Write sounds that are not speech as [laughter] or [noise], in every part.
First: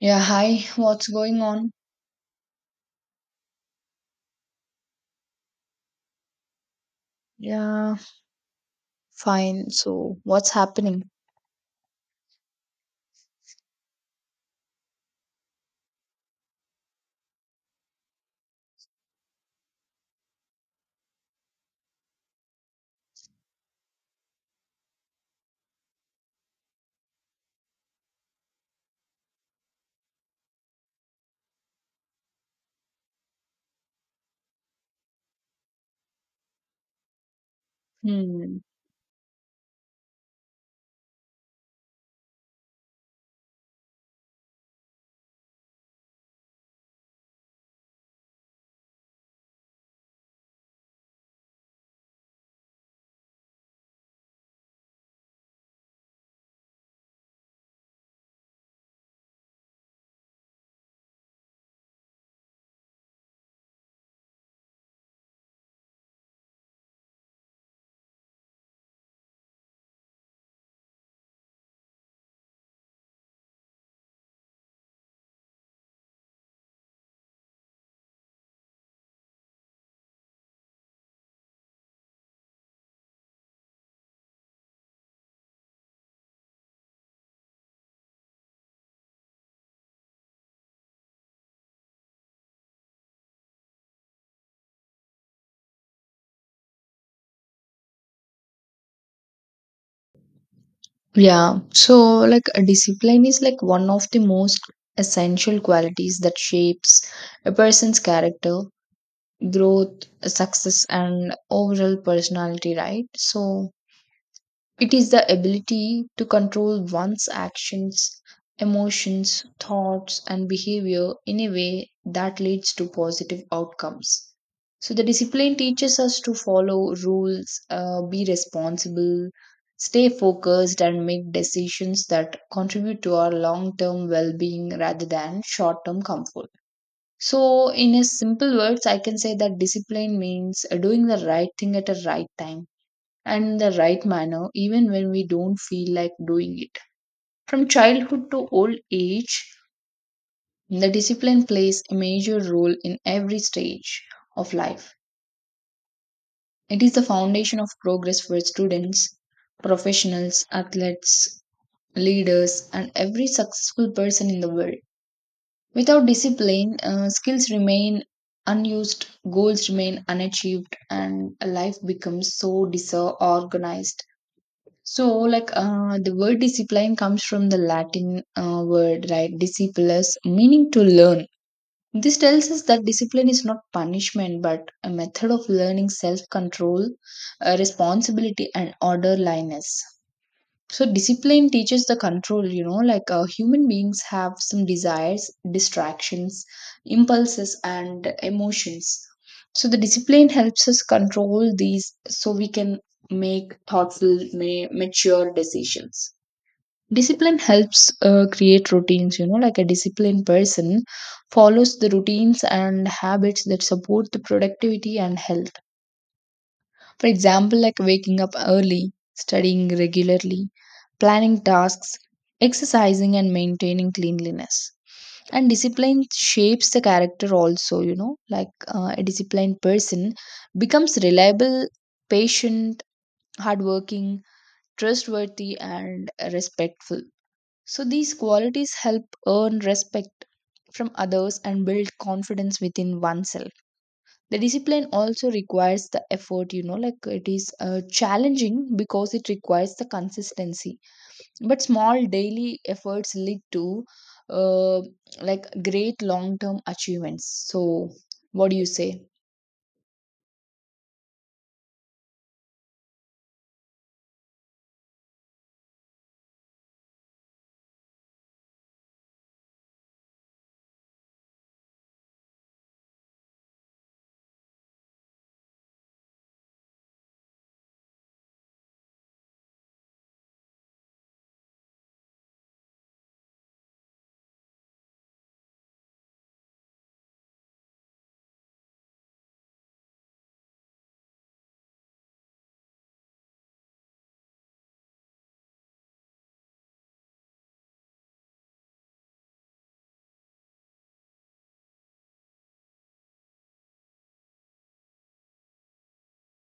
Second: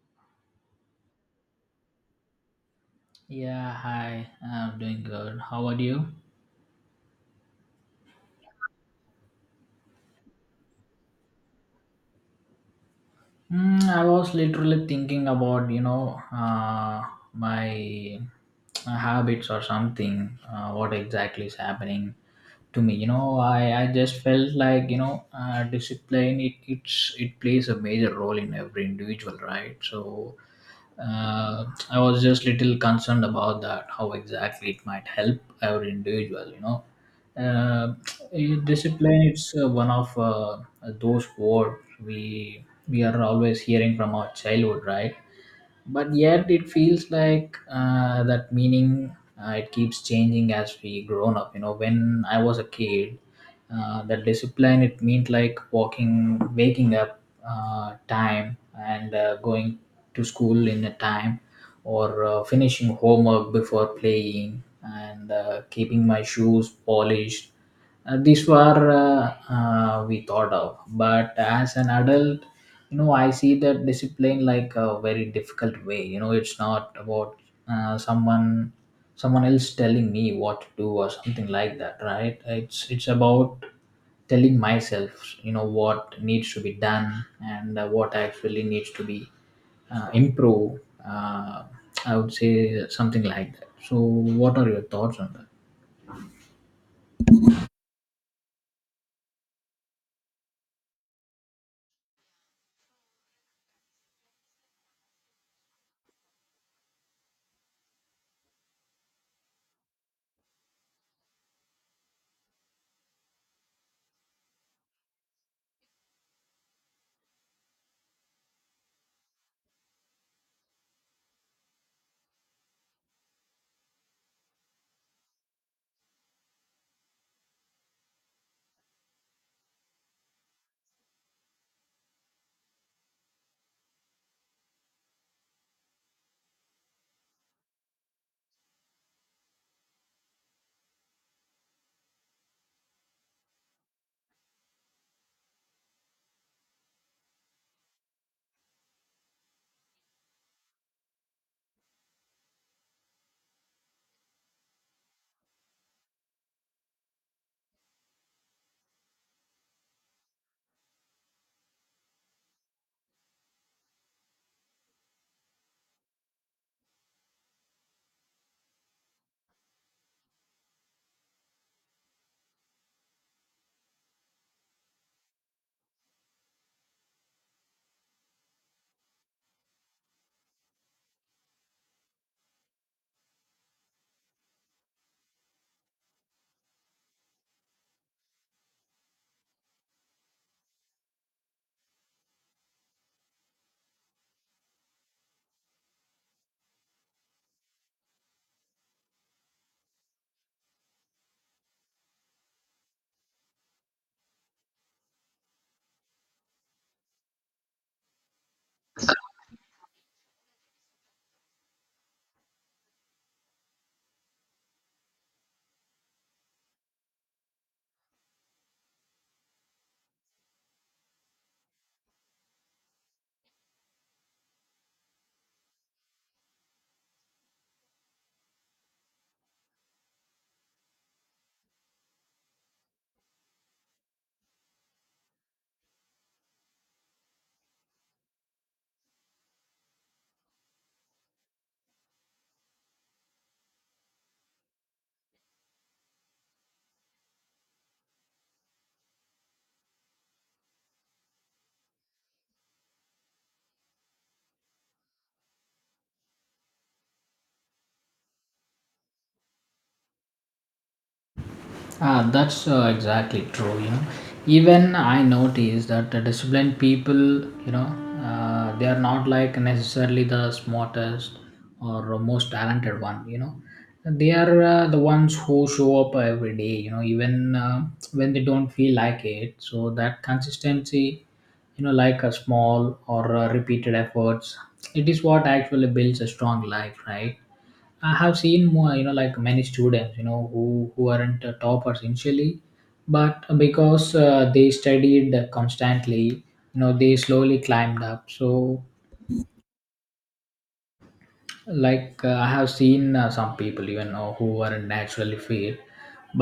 Yeah, hi. What's going on? Yeah, hi. I'm doing good. How are you? Yeah, fine. So, what's happening? I was literally thinking about, my habits or something. What exactly is happening to me? You know, I just felt like, discipline, it plays a major role in every individual, right? So uh, I was just little concerned about that, how exactly it might help every individual. Uh, Hmm. Discipline, it's one of those words we we are always hearing from our childhood, right? But yet it feels like that meaning, it keeps changing as we grown up. You know, when I was a kid, that discipline it meant like walking, waking up, time, and going to school in a time, or finishing homework before playing, and keeping my shoes polished. These were We thought of, but as an adult, you know, I see that discipline like a very difficult way. You know, it's not about uh, someone someone else telling me what to do or something like that, right? It's about telling myself, you know, what needs to be done, and what actually needs to be improved. uh, I would say something like that. So what are your thoughts on that? Yeah. So, a discipline is like one of the most essential qualities that shapes a person's character, growth, success, and overall personality, right? So, it is the ability to control one's actions, emotions, thoughts, and behavior in a way that leads to positive outcomes. So, the discipline teaches us to follow rules, be responsible, stay focused, and make decisions that contribute to our long term well being rather than short term comfort. So, in a simple words, I can say that discipline means doing the right thing at a right time and the right manner, even when we don't feel like doing it. From childhood to old age, the discipline plays a major role in every stage of life. It is the foundation of progress for students, professionals, athletes, leaders, and every successful person in the world. Without discipline, skills remain unused, goals remain unachieved, and life becomes so disorganized. So, the word discipline comes from the Latin word, right? Discipulus, meaning to learn. This tells us that discipline is not punishment, but a method of learning self control, responsibility, and orderliness. So discipline teaches the control, you know, human beings have some desires, distractions, impulses, and emotions. So the discipline helps us control these so we can make thoughtful, mature decisions. Discipline helps create routines, you know, like a disciplined person follows the routines and habits that support the productivity and health. For example, like waking up early, studying regularly, planning tasks, exercising, and maintaining cleanliness. And discipline shapes the character also, you know, a disciplined person becomes reliable, patient, hardworking, trustworthy, and respectful. So these qualities help earn respect from others and build confidence within oneself. The discipline also requires the effort, you know, like it is challenging because it requires the consistency, but small daily efforts lead to uh, like great long term achievements. So what do you say? Ah, that's exactly true. You know, even I notice that the disciplined people, you know, they are not like necessarily the smartest or most talented one. You know, they are the ones who show up every day. You know, even when they don't feel like it. So that consistency, you know, like a small or repeated efforts, it is what actually builds a strong life, right? I have seen more, you know, like many students, you know, who aren't toppers initially, but because they studied constantly, you know, they slowly climbed up. So like I have seen some people even who are naturally fit,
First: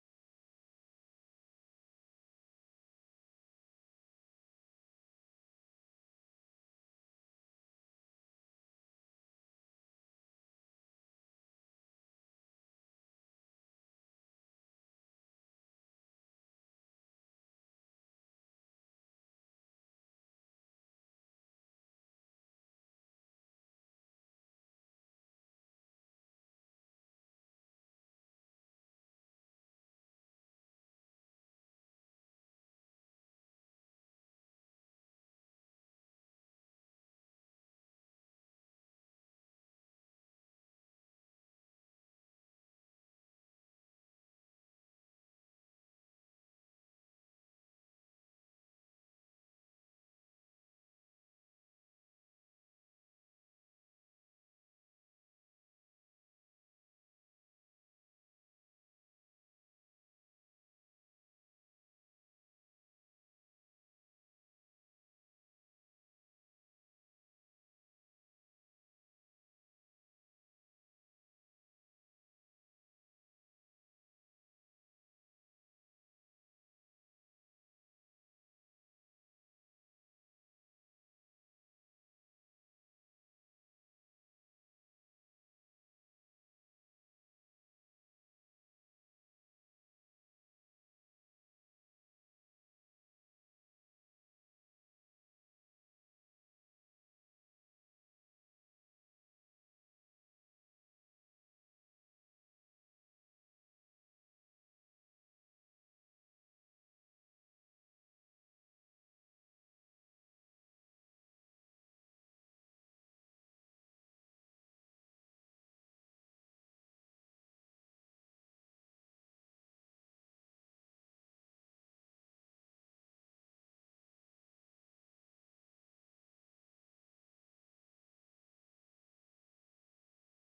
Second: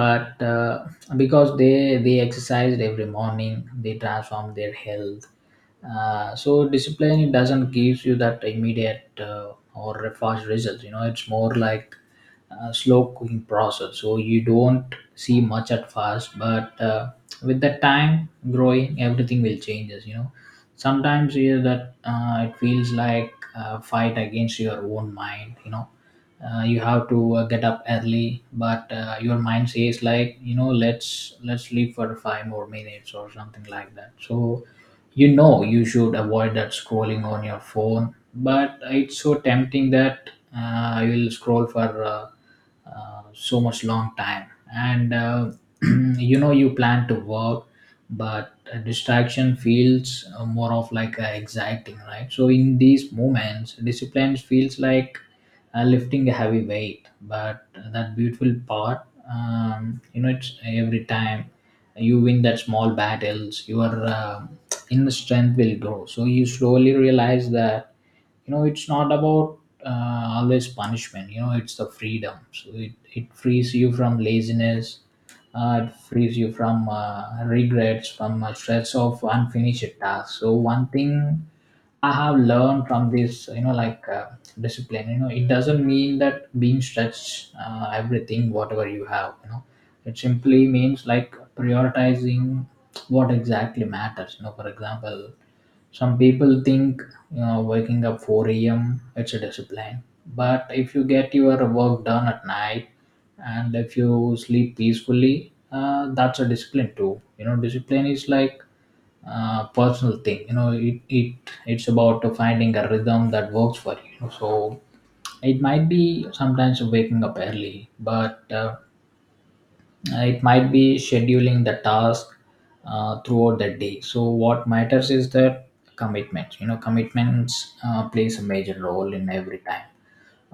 but because they exercised every morning, they transform their health. So discipline, it doesn't give you that immediate or fast results. You know, it's more like a slow cooking process, so you don't see much at first, but with the time growing, everything will changes, you know. Sometimes, you know, that it feels like fight against your own mind, you know. You have to get up early, but your mind says like, you know, let's sleep for five more minutes or something like that. So you know, you should avoid that scrolling on your phone, but it's so tempting that I will scroll for so much long time. And [clears throat] you know, you plan to work, but a distraction feels more of like exciting, right? So in these moments, discipline feels like lifting a heavy weight. But that beautiful part, you know, it's every time you win that small battles, your inner strength will grow. So you slowly realize that, you know, it's not about always punishment. You know, it's the freedom. So it frees you from laziness, it frees you from regrets, from stress of unfinished tasks. So one thing I have learned from this, you know, like discipline. You know, it doesn't mean that being stretched, everything, whatever you have, you know, it simply means like prioritizing what exactly matters. You know, for example, some people think, you know, waking up 4 a.m. it's a discipline, but if you get your work done at night and if you sleep peacefully, that's a discipline too. You know, discipline is like personal thing. You know, it's about finding a rhythm that works for you. So it might be sometimes waking up early, but it might be scheduling the task throughout the day. So what matters is the commitment, you know. Commitments plays a major role in every time.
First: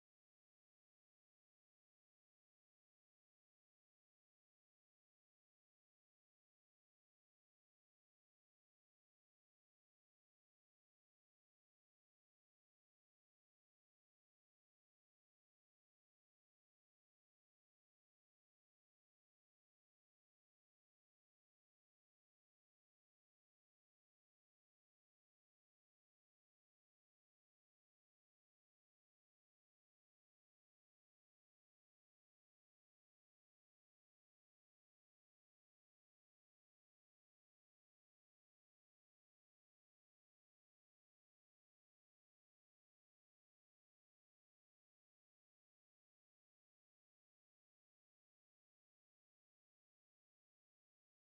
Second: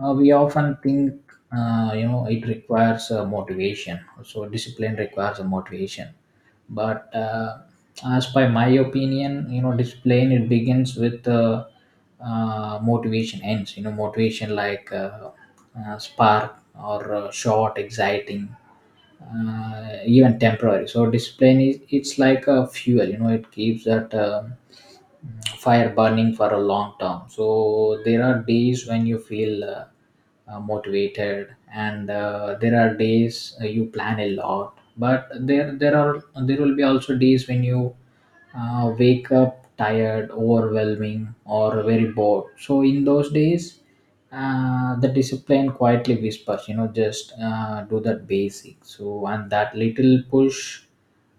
We often think you know, it requires motivation. So discipline requires a motivation, but as by my opinion, you know, discipline it begins with motivation ends. You know, motivation like spark, or short, exciting, even temporary. So discipline is it's like a fuel. You know, it keeps that fire burning for a long term. So there are days when you feel motivated, and there are days you plan a lot. But there will be also days when you wake up tired, overwhelming, or very bored. So in those days, the discipline quietly whispers, you know, just do that basic. So and that little push,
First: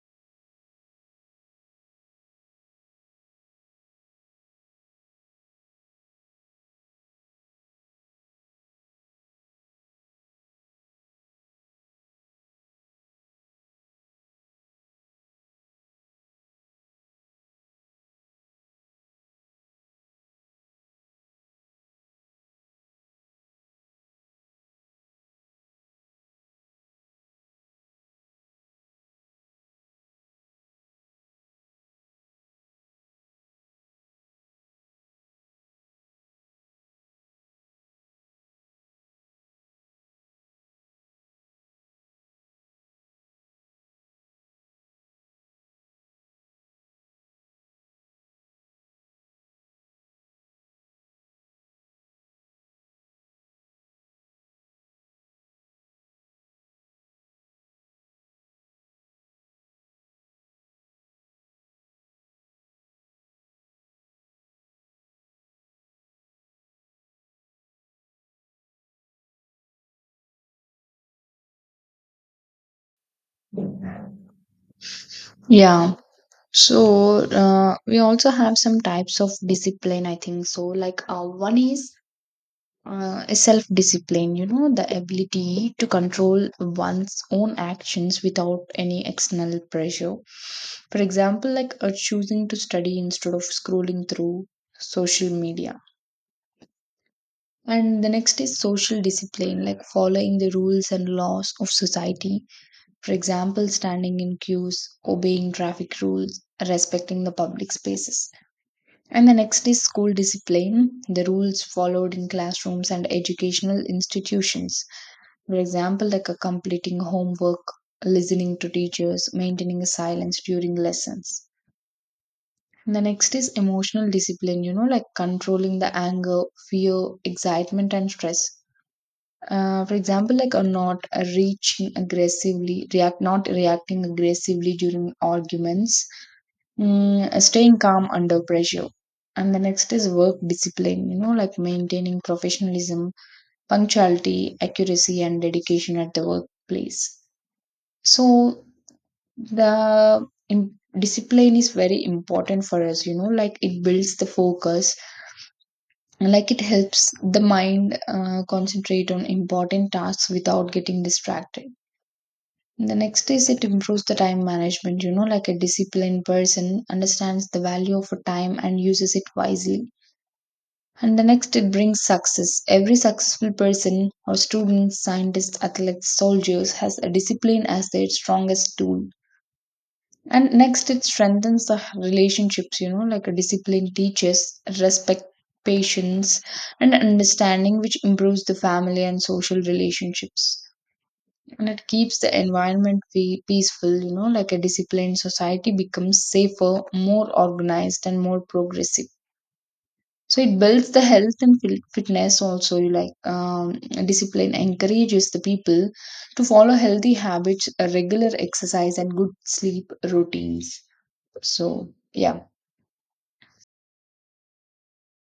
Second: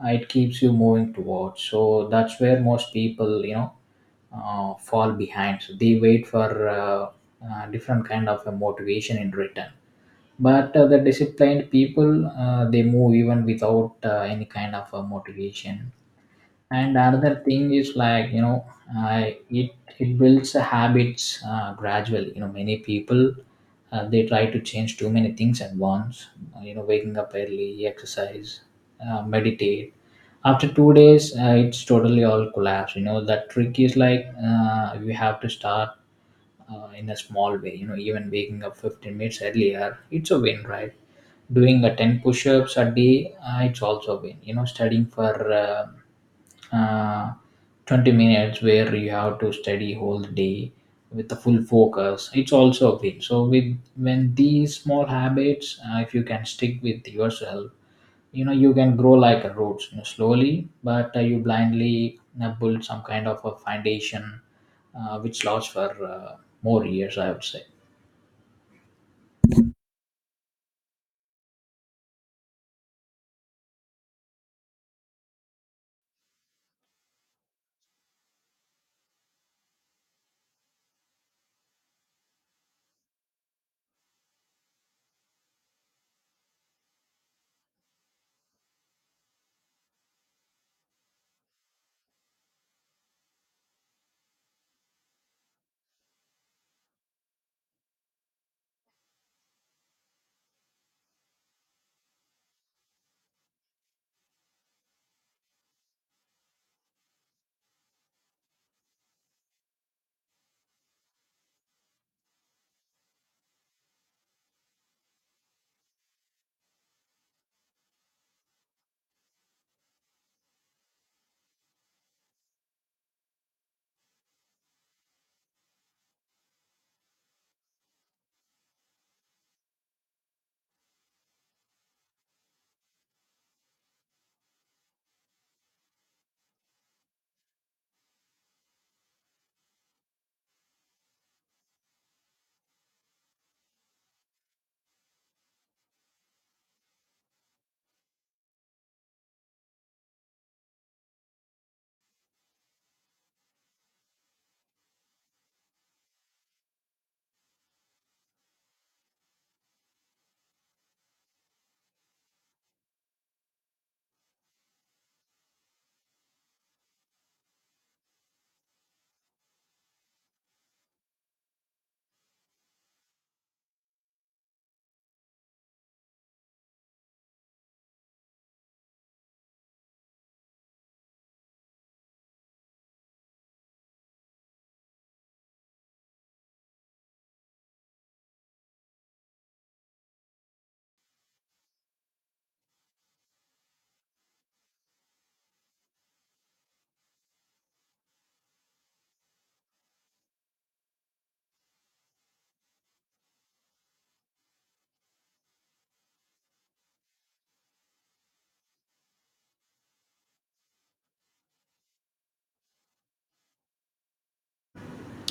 it keeps you moving towards. So that's where most people, you know, fall behind. So they wait for different kind of a motivation in return. But the disciplined people, they move even without any kind of a motivation. And another thing is like, you know, uh, it it builds a habits gradually. You know, many people, they try to change too many things at once. You know, waking up early, exercise, meditate, after 2 days it's totally all collapse. You know, that trick is like, you have to start in a small way. You know, even waking up 15 minutes earlier, it's a win, right? Doing a 10 push-ups a day, it's also been. You know, studying for uh, 20 minutes where you have to study whole day with a full focus, it's also a win. So with when these small habits, if you can stick with yourself, you know, you can grow like a roots, you know, slowly, but you blindly build some kind of a foundation which lasts for more years, I would say. Yeah. So we also have some types of discipline, I think. So, one is self discipline, you know, the ability to control one's own actions without any external pressure. For example, choosing to study instead of scrolling through social media. And the next is social discipline, like following the rules and laws of society. For example, standing in queues, obeying traffic rules, respecting the public spaces. And the next is school discipline, the rules followed in classrooms and educational institutions. For example, completing homework, listening to teachers, maintaining silence during lessons. The next is emotional discipline, you know, like controlling the anger, fear, excitement, and stress. For example, not reacting aggressively during arguments, staying calm under pressure. And the next is work discipline, you know, like maintaining professionalism, punctuality, accuracy, and dedication at the workplace. So the discipline is very important for us, you know, like it builds the focus, like it helps the mind concentrate on important tasks without getting distracted. The next is it improves the time management, you know, like a disciplined person understands the value of a time and uses it wisely. And the next, it brings success. Every successful person or student, scientist, athletes, soldiers has a discipline as their strongest tool. And next, it strengthens the relationships, you know, like a discipline teaches respect, patience, and understanding, which improves the family and social relationships. And it keeps the environment peaceful, you know, like a disciplined society becomes safer, more organized, and more progressive. So it builds the health and fitness also. You Like discipline encourages the people to follow healthy habits, a regular exercise, and good sleep routines. So, yeah.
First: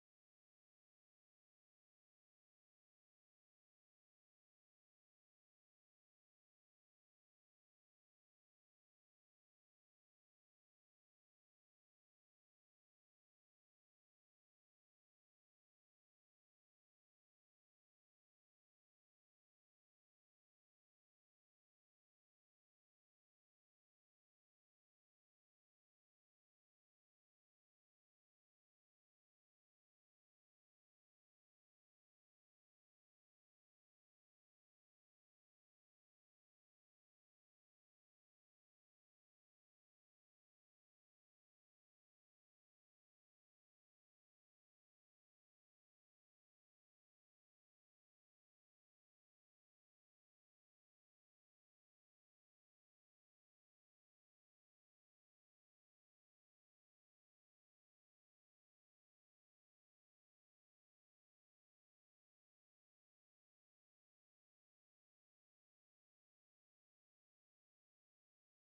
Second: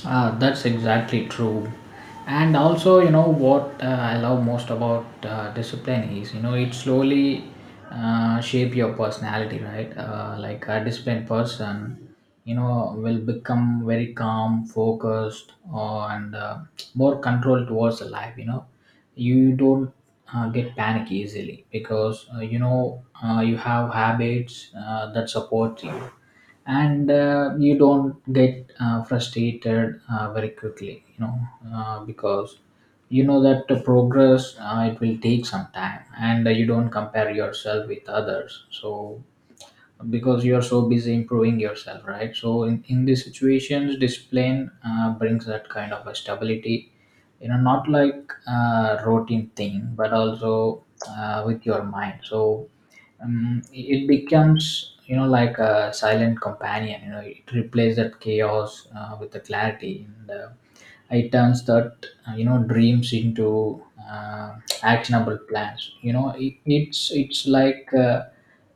Ah, that's exactly true. And also, you know what, I love most about discipline is, you know, it slowly shape your personality, right? Like a disciplined person, you know, will become very calm, focused, or, and more controlled towards the life. You know, you don't get panic easily because you have habits that support you, and you don't get frustrated very quickly, you know, because you know that the progress, it will take some time, and you don't compare yourself with others, so because you are so busy improving yourself, right? So in these situations, discipline brings that kind of a stability, you know, not like routine thing, but also with your mind. So it becomes, you know, like a silent companion. You know, it replaces that chaos with the clarity, and it turns that you know, dreams into uh, actionable plans. You know, it's like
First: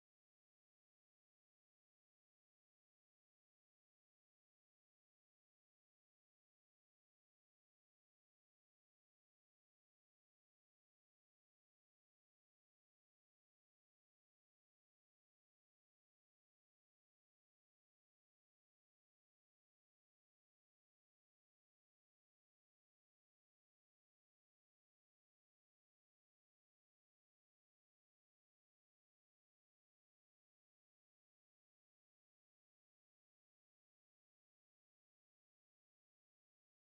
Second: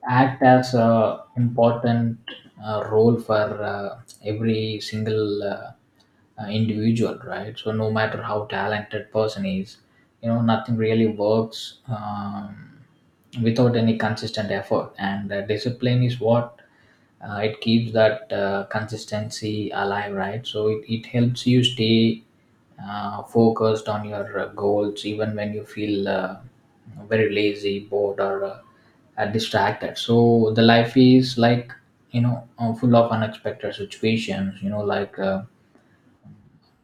act as a important role for every single individual, right? So no matter how talented person is, you know, nothing really works without any consistent effort, and discipline is what it keeps that consistency alive, right? So it helps you stay focused on your goals even when you feel very lazy, bored, or distracted. So the life is like, you know, full of unexpected situations, you know, like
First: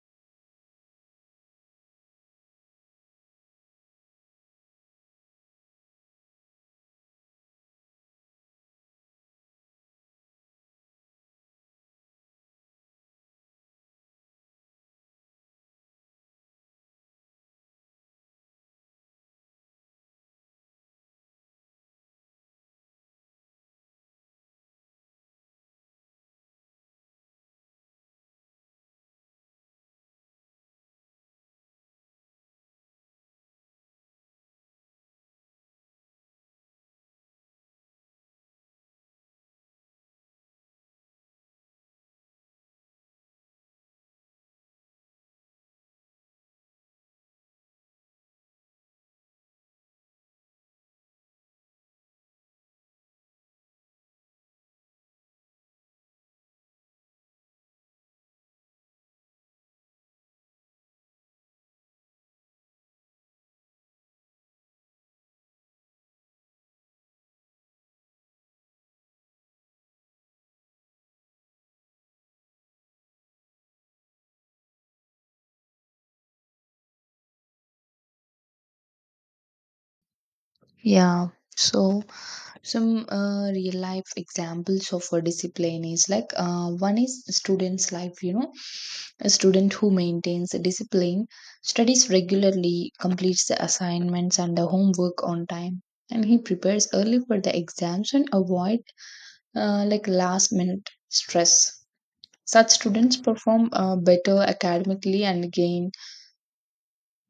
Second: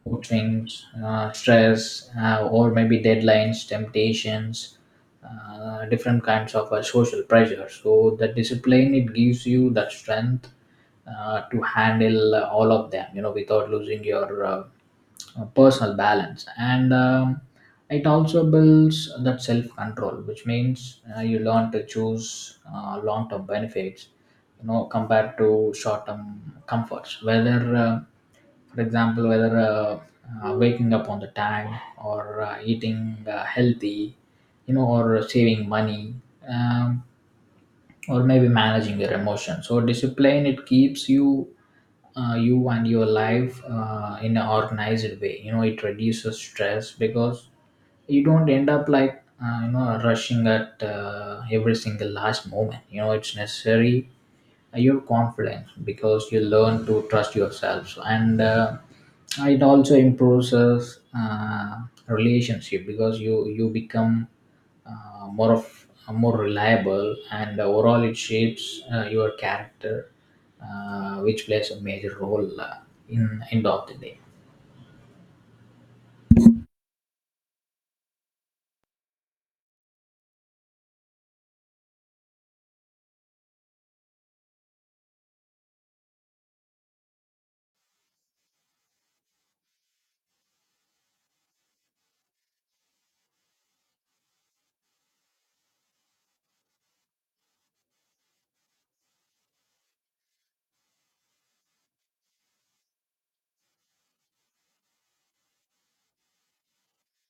routines, stress, or maybe deadlines, temptations, different kinds of social pressure. So the discipline, it gives you that strength to handle all of them, you know, without losing your personal balance. And it also builds that self control, which means you learn to choose long term benefits, you know, compared to short term comforts. Whether uh, for example, whether waking up on the time, or eating healthy, you know, or saving money, um, or maybe managing their emotions. So discipline, it keeps you you and your life in an organized way. You know, it reduces stress because you don't end up like, you know, rushing at every single last moment. You know, it's necessary your confidence because you learn to trust yourself, and it also improves us, relationship because you become uh, more of more reliable, and overall it shapes your character which plays a major role in end of the day. Yeah. So some real life examples of a discipline is like one is student's life, you know, a student who maintains a discipline, studies regularly, completes the assignments and the homework on time, and he prepares early for the exams and avoid like last minute stress. Such students perform better academically and gain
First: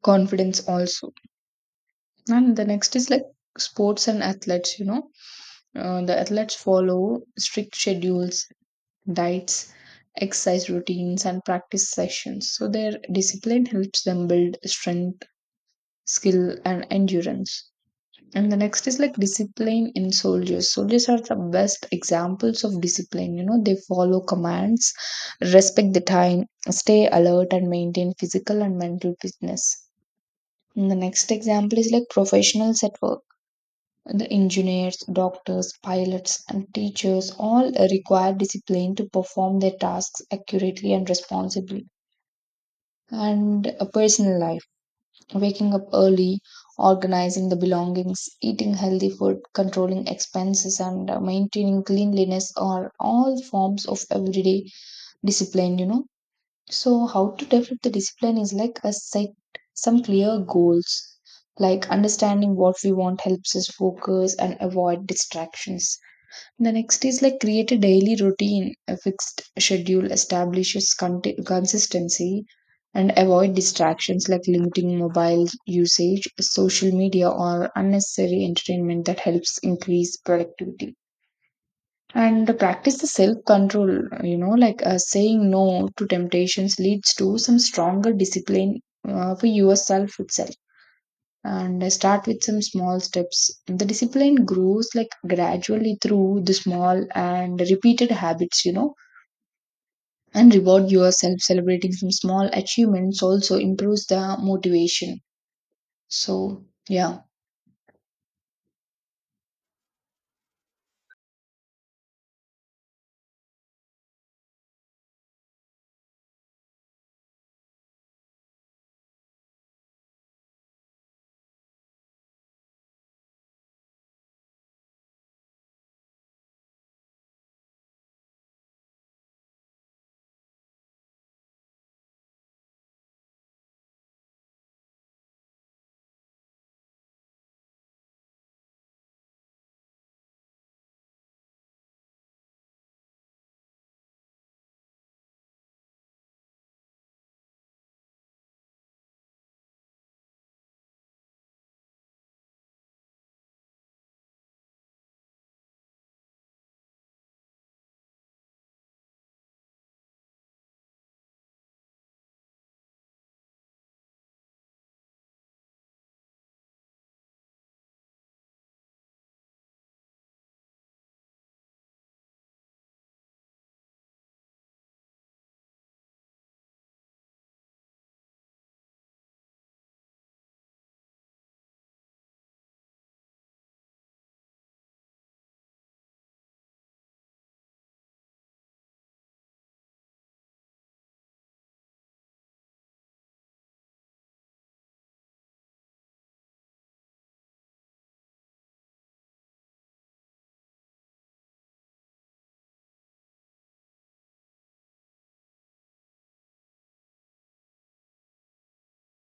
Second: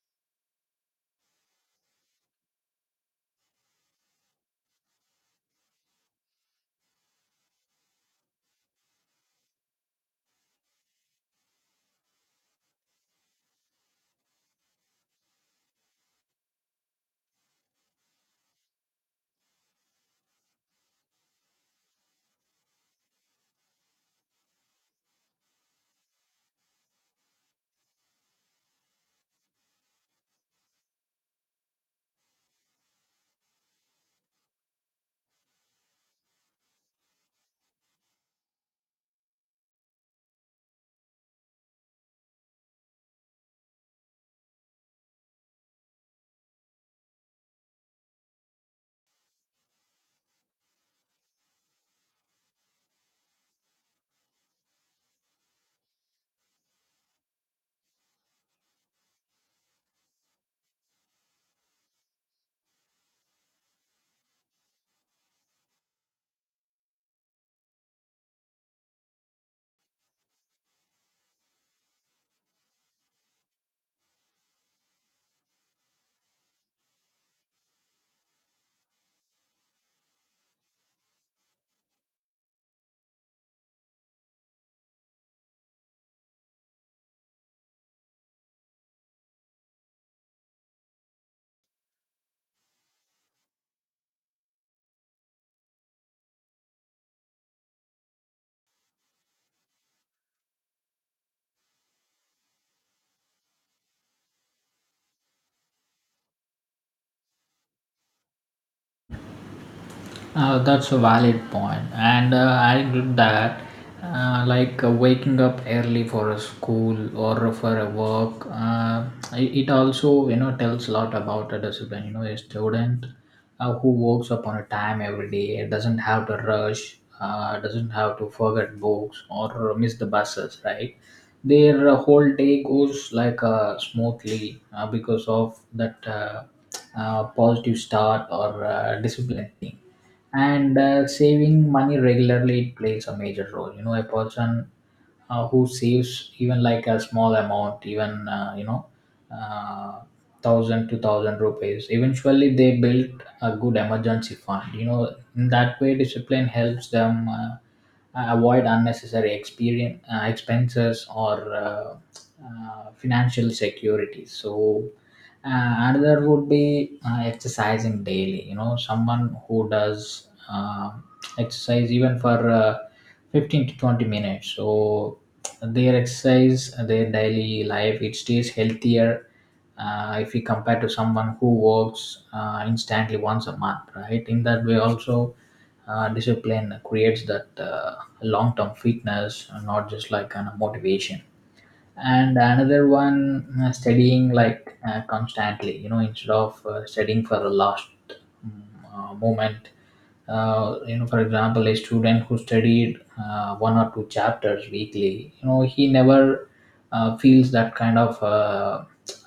confidence also. And the next is like sports and athletes, you know. The athletes follow strict schedules, diets, exercise routines, and practice sessions. So their discipline helps them build strength, skill, and endurance. And the next is like discipline in soldiers. Soldiers are the best examples of discipline. You know, they follow commands, respect the time, stay alert, and maintain physical and mental fitness. And the next example is like professionals at work, the engineers, doctors, pilots, and teachers all require discipline to perform their tasks accurately and responsibly. And a personal life, waking up early, organizing the belongings, eating healthy food, controlling expenses, and maintaining cleanliness are all forms of everyday discipline, you know. So, how to develop the discipline is like a set some clear goals. Like understanding what we want helps us focus and avoid distractions. The next is like create a daily routine, a fixed schedule, establishes consistency, and avoid distractions like limiting mobile usage, social media, or unnecessary entertainment that helps increase productivity. And practice the self control, you know, saying no to temptations leads to some stronger discipline for yourself itself. And I start with some small steps. The discipline grows like gradually through the small and repeated habits, you know, and reward yourself celebrating some small achievements also improves the motivation. So, yeah. That's a valid point, and I did that, like waking up early for a school or for a work. It also, you know, tells a lot about a discipline. You know, a student who works up on a time every day doesn't have to rush, doesn't have to forget books or miss the buses, right? Their whole day goes like smoothly because of that positive start or discipline. And saving money regularly, it plays a major role. You know, a person who saves even like a small amount, even uh, thousand to thousand rupees, eventually they built a good emergency fund. You know, in that way discipline helps them avoid unnecessary experience, expenses, or financial security. So another would be exercising daily. You know, someone who does exercise even for 15 to 20 minutes, so their exercise, their daily life, it stays healthier if we compare to someone who works instantly once a month, right? In that way also discipline creates that long-term fitness, not just like kind of motivation. And another one, studying like constantly, you know, instead of studying for the last um, moment. You know, for example, a student who studied one or two chapters weekly, you know, he never feels that kind of uh,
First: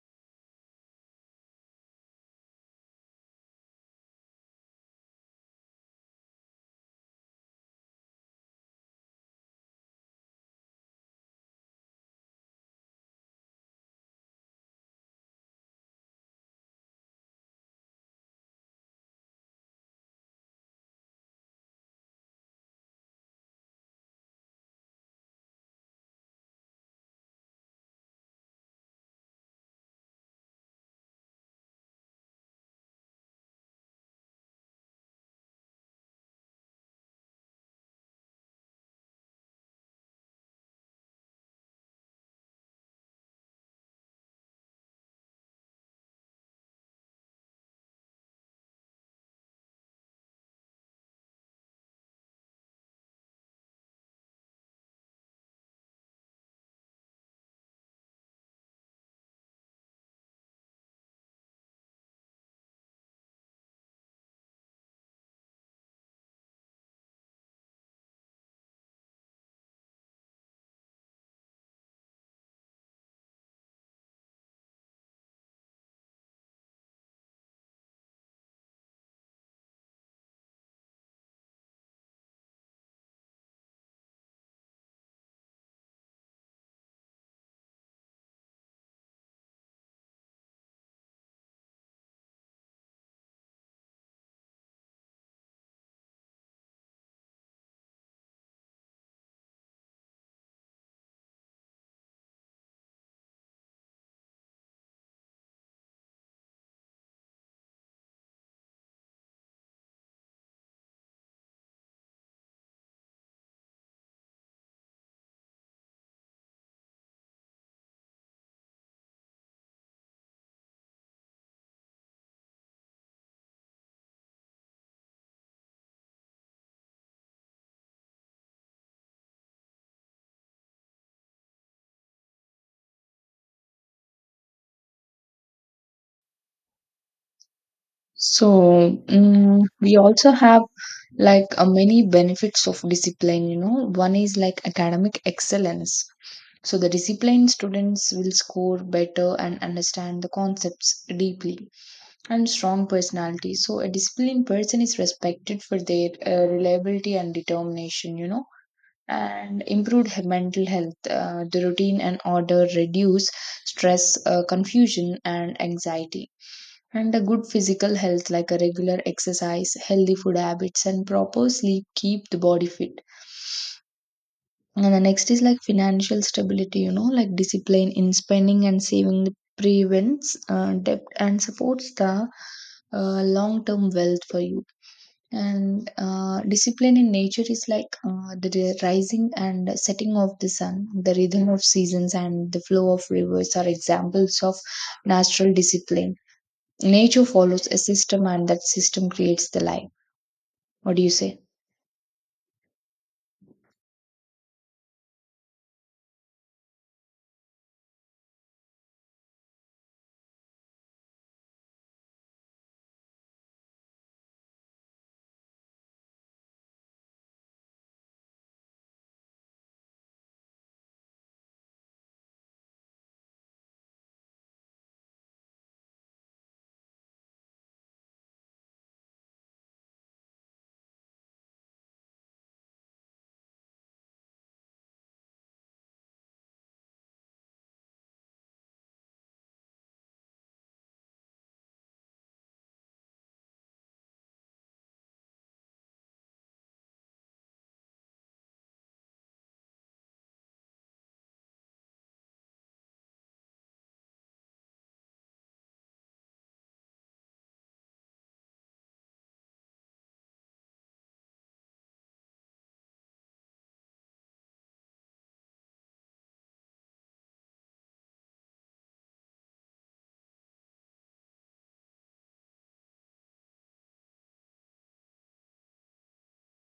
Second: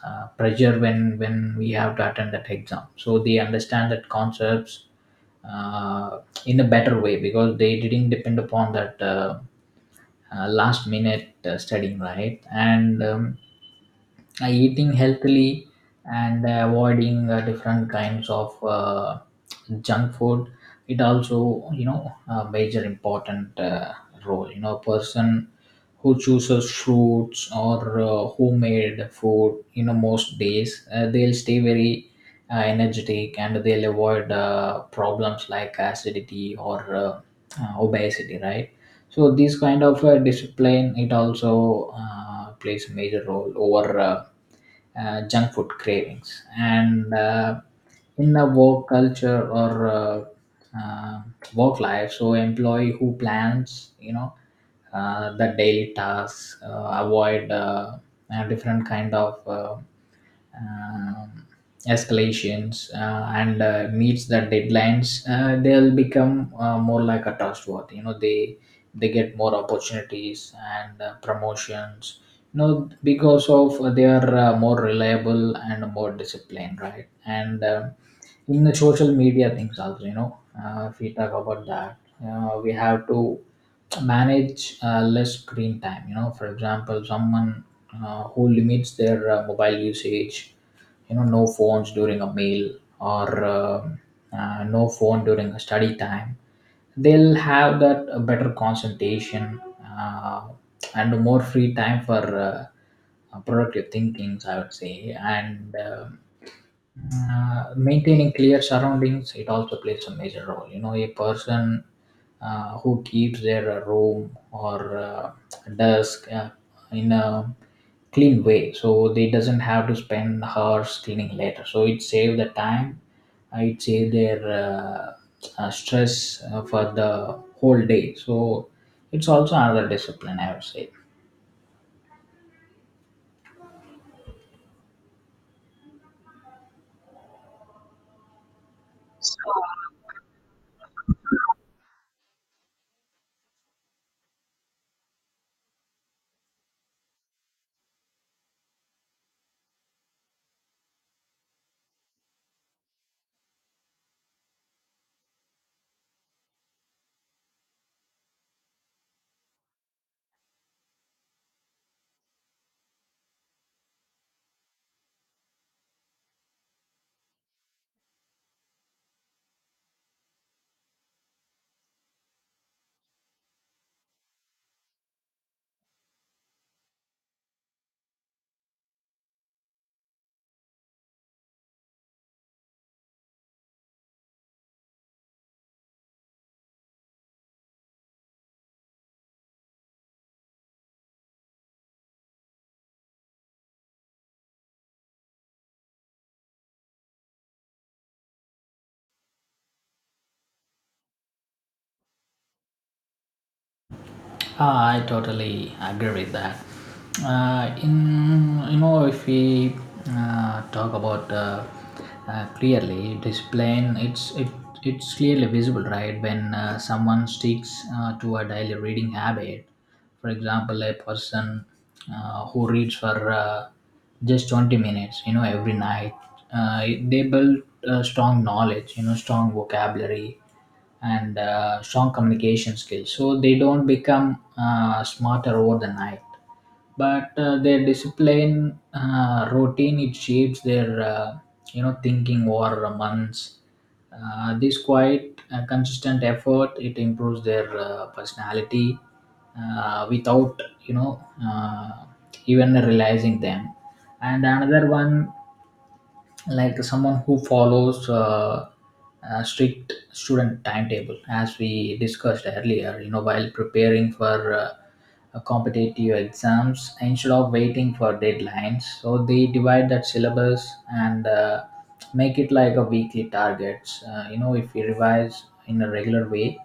uh, pressure when we have to attend that exam. So they understand that concepts uh, in a better way because they didn't depend upon that last minute studying, right? And eating healthily and avoiding different kinds of junk food, it also, you know, a major important role. You know, a person who chooses fruits or homemade food, you know, most days they'll stay very energetic, and they'll avoid problems like acidity or obesity, right? So this kind of discipline, it also plays a major role over junk food cravings. And in a work culture or uh, work life, so employee who plans, you know, the daily tasks, avoid different kind of um, escalations and meets the deadlines, they'll become more like a trustworthy. You know, they get more opportunities and promotions, you know, because of they are more reliable and more disciplined, right? And in the social media things also, you know, if we talk about that, we have to manage less screen time. You know, for example, someone who limits their mobile usage, you know, no phones during a meal or um no phone during a study time, they'll have that better concentration uh, and more free time for uh, productive thinkings, I would say. And maintaining clear surroundings, it also plays a major role. You know, a person who keeps their room or desk in a clean way, so they doesn't have to spend hours cleaning later, so it save the time, it save their stress for the whole day. So it's also another discipline, I would say. So, we also have many benefits of discipline, you know. One is like academic excellence. So, the disciplined students will score better and understand the concepts deeply and strong personality. So a disciplined person is respected for their reliability and determination, you know. And improved mental health, the routine and order reduce stress, confusion, and anxiety. And a good physical health, like a regular exercise, healthy food habits, and proper sleep, keep the body fit. And the next is like financial stability, you know, like discipline in spending and saving prevents debt and supports the long term wealth for you. And discipline in nature is like the rising and setting of the sun, the rhythm of seasons, and the flow of rivers are examples of natural discipline. Nature follows a system and that system creates the life. What do you say? Ah, I totally agree with that. In, you know, if we talk about clearly discipline, it it's clearly visible, right? When someone sticks to a daily reading habit, for example, a person who reads for just 20 minutes, you know, every night, uh, they build strong knowledge, you know, strong vocabulary and strong communication skills. So they don't become smarter over the night, but their discipline routine, it shapes their you know thinking over months. This quiet, consistent effort, it improves their personality without you know uh, even realizing them. And another one, like someone who follows a strict student timetable, as we discussed earlier, you know, while preparing for competitive exams, instead of waiting for deadlines, so they divide that syllabus and make it like a weekly targets. You know, if we revise in a regular way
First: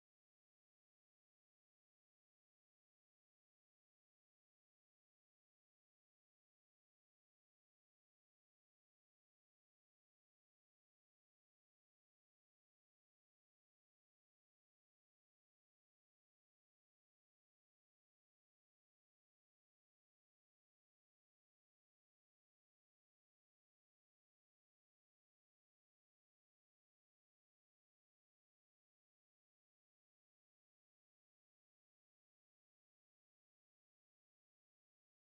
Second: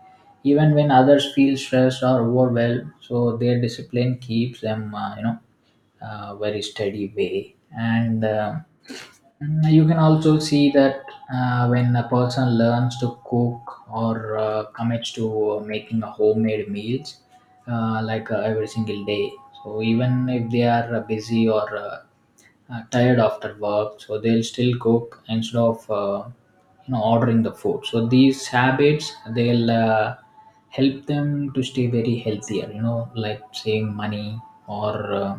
even when others feel stressed or overwhelmed, so their discipline keeps them very steady way. And mm, you can also see that when a person learns to cook or commits to making a homemade meals like every single day, so even if they are busy or tired after work, so they'll still cook instead of you know ordering the food. So these habits, they'll help them to stay very healthier, you know, like saving money or uh,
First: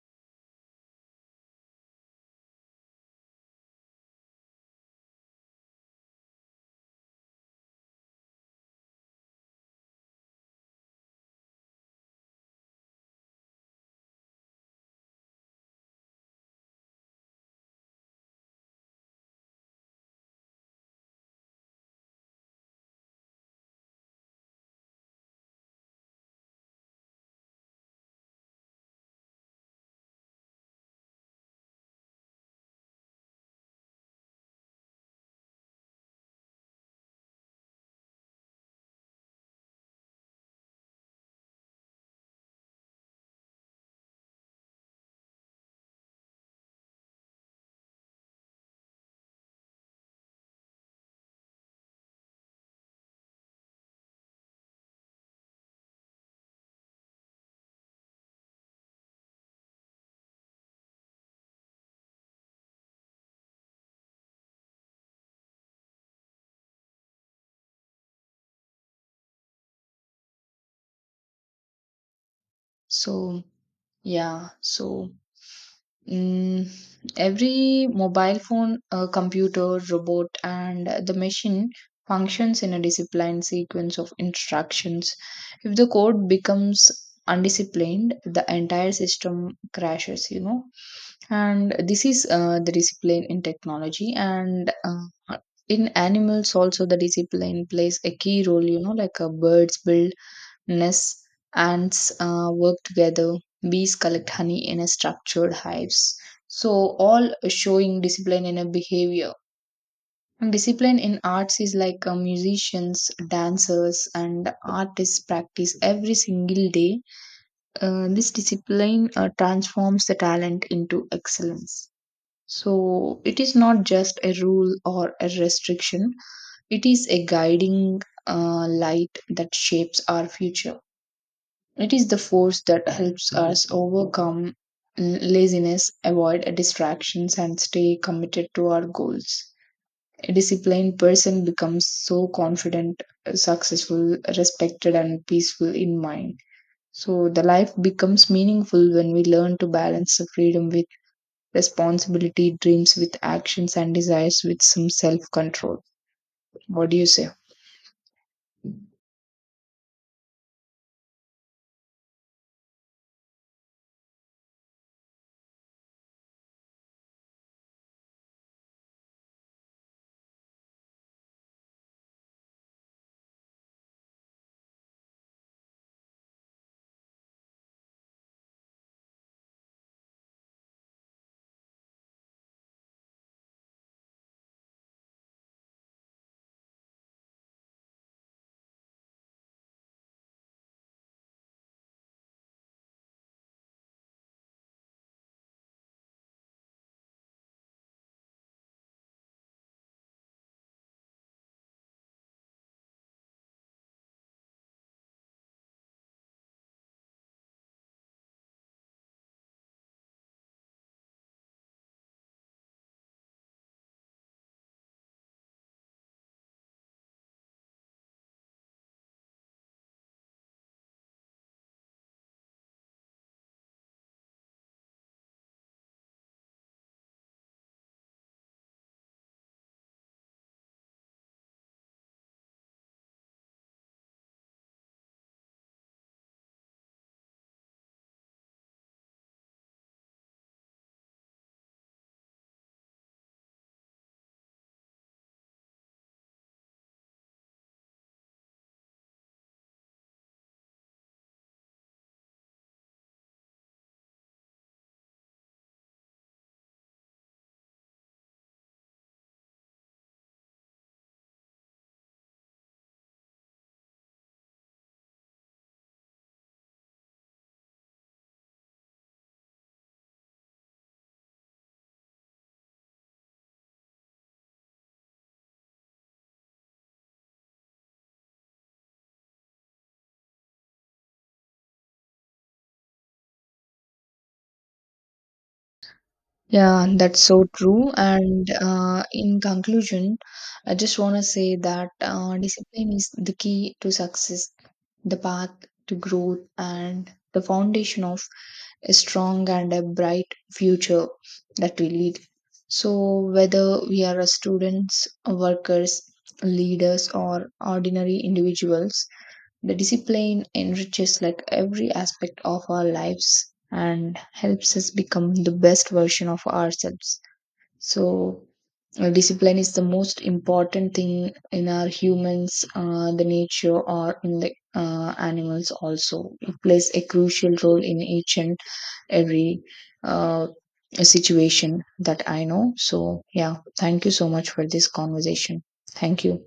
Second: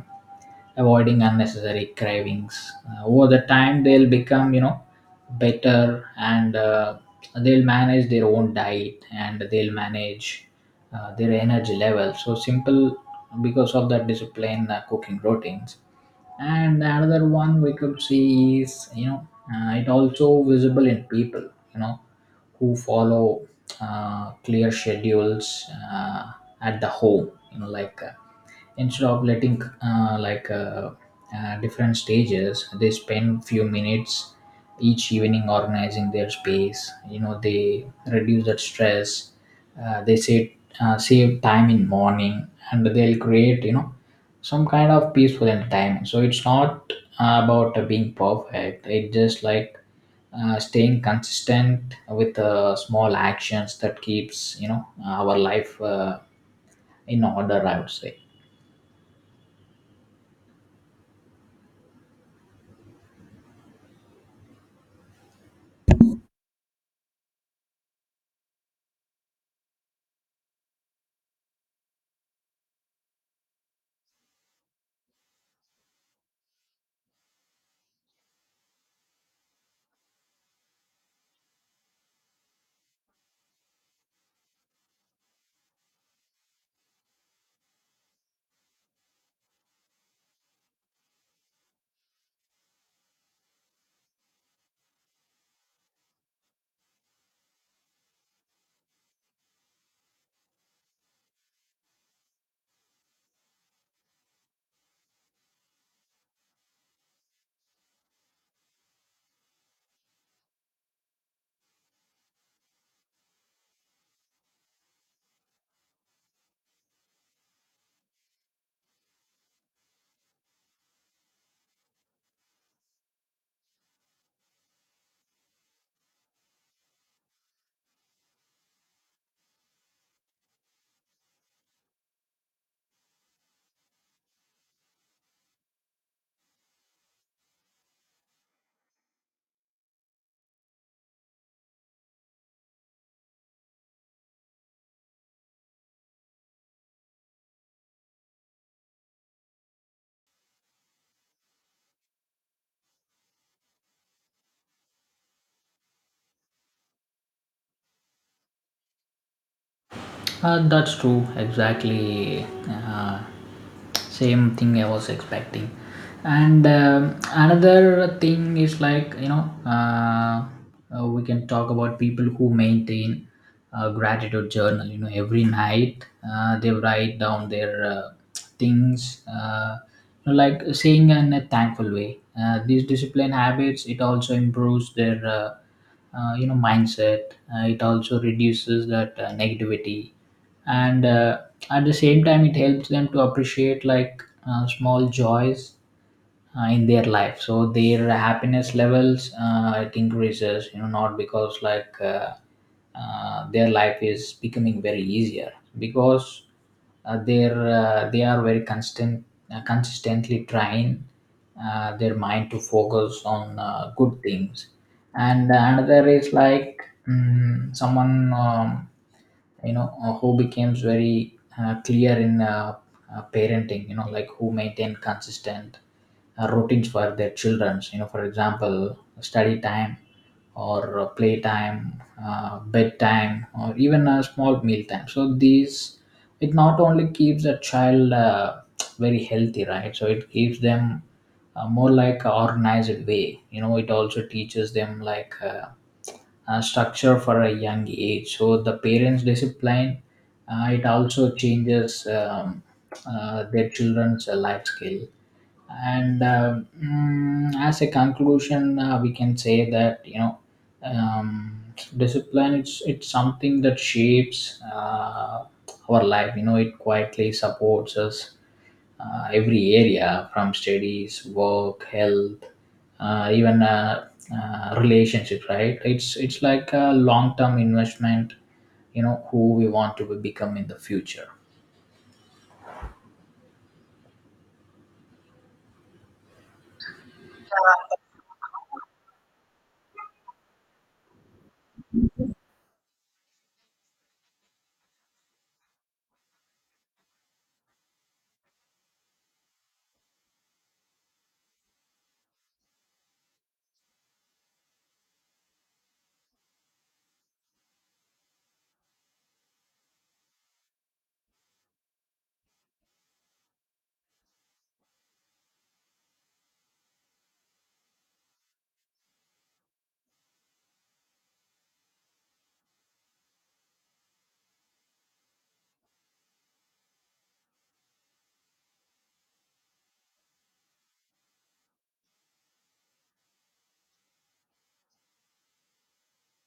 avoiding unnecessary cravings over the time, they'll become, you know, better. And they'll manage their own diet and they'll manage their energy level, so simple, because of that discipline cooking routines. And another one we could see is, you know, it also visible in people, you know, who follow clear schedules uh, at the home, you know, like instead of letting different stages, they spend few minutes each evening organizing their space. You know, they reduce that stress, they save, save time in morning, and they'll create, you know, some kind of peaceful entertainment. So it's not about being perfect, it's just like staying consistent with small actions that keeps, you know, our life in order, I would say. So yeah. So Mm, every mobile phone, computer, robot, and the machine functions in a disciplined sequence of instructions. If the code becomes undisciplined, the entire system crashes, you know. And this is the discipline in technology. And in animals also the discipline plays a key role, you know, birds build nests, ants work together, bees collect honey in a structured hives. So, all showing discipline in a behavior. And discipline in arts is like musicians, dancers, and artists practice every single day. This discipline transforms the talent into excellence. So, it is not just a rule or a restriction, it is a guiding light that shapes our future. It is the force that helps us overcome laziness, avoid distractions, and stay committed to our goals. A disciplined person becomes so confident, successful, respected, and peaceful in mind. So, the life becomes meaningful when we learn to balance the freedom with responsibility, dreams with actions, and desires with some self control. What do you say? That's true, exactly. Same thing I was expecting. And another thing is like, you know, we can talk about people who maintain a gratitude journal. You know, every night they write down their things, you know, like saying in a thankful way. These discipline habits, it also improves their. You know, mindset it also reduces that negativity, and at the same time, it helps them to appreciate like small joys in their life. So their happiness levels it increases, you know, not because like their life is becoming very easier, because they are very constant, consistently trying their mind to focus on good things. And another is like, mm, someone, you know, who becomes very clear in parenting, you know, like who maintain consistent routines for their childrens. You know, for example, study time or play time, bedtime, or even a small meal time. So these, it not only keeps a child very healthy, right, so it keeps them more like a organized way. You know, it also teaches them like structure for a young age. So the parents' discipline, it also changes their children's life skill. And mm, as a conclusion, we can say that, you know, um, discipline, it's something that shapes our life. You know, it quietly supports us every area from studies, work, health, even relationships, right? It's like a long term investment, you know, who we want to become in the future. Yeah, that's so true. And in conclusion, I just want to say that discipline is the key to success, the path to growth, and the foundation of a strong and a bright future that we lead. So, whether we are a students, workers, leaders, or ordinary individuals, the discipline enriches like every aspect of our lives and helps us become the best version of ourselves. So, discipline is the most important thing in our humans, the nature, or in the animals also. It plays a crucial role in each and every uh, situation that I know. So, yeah, thank you so much for this conversation. Thank you.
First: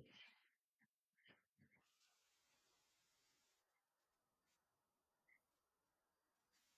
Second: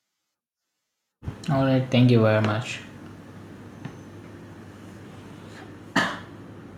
All right, thank you very much.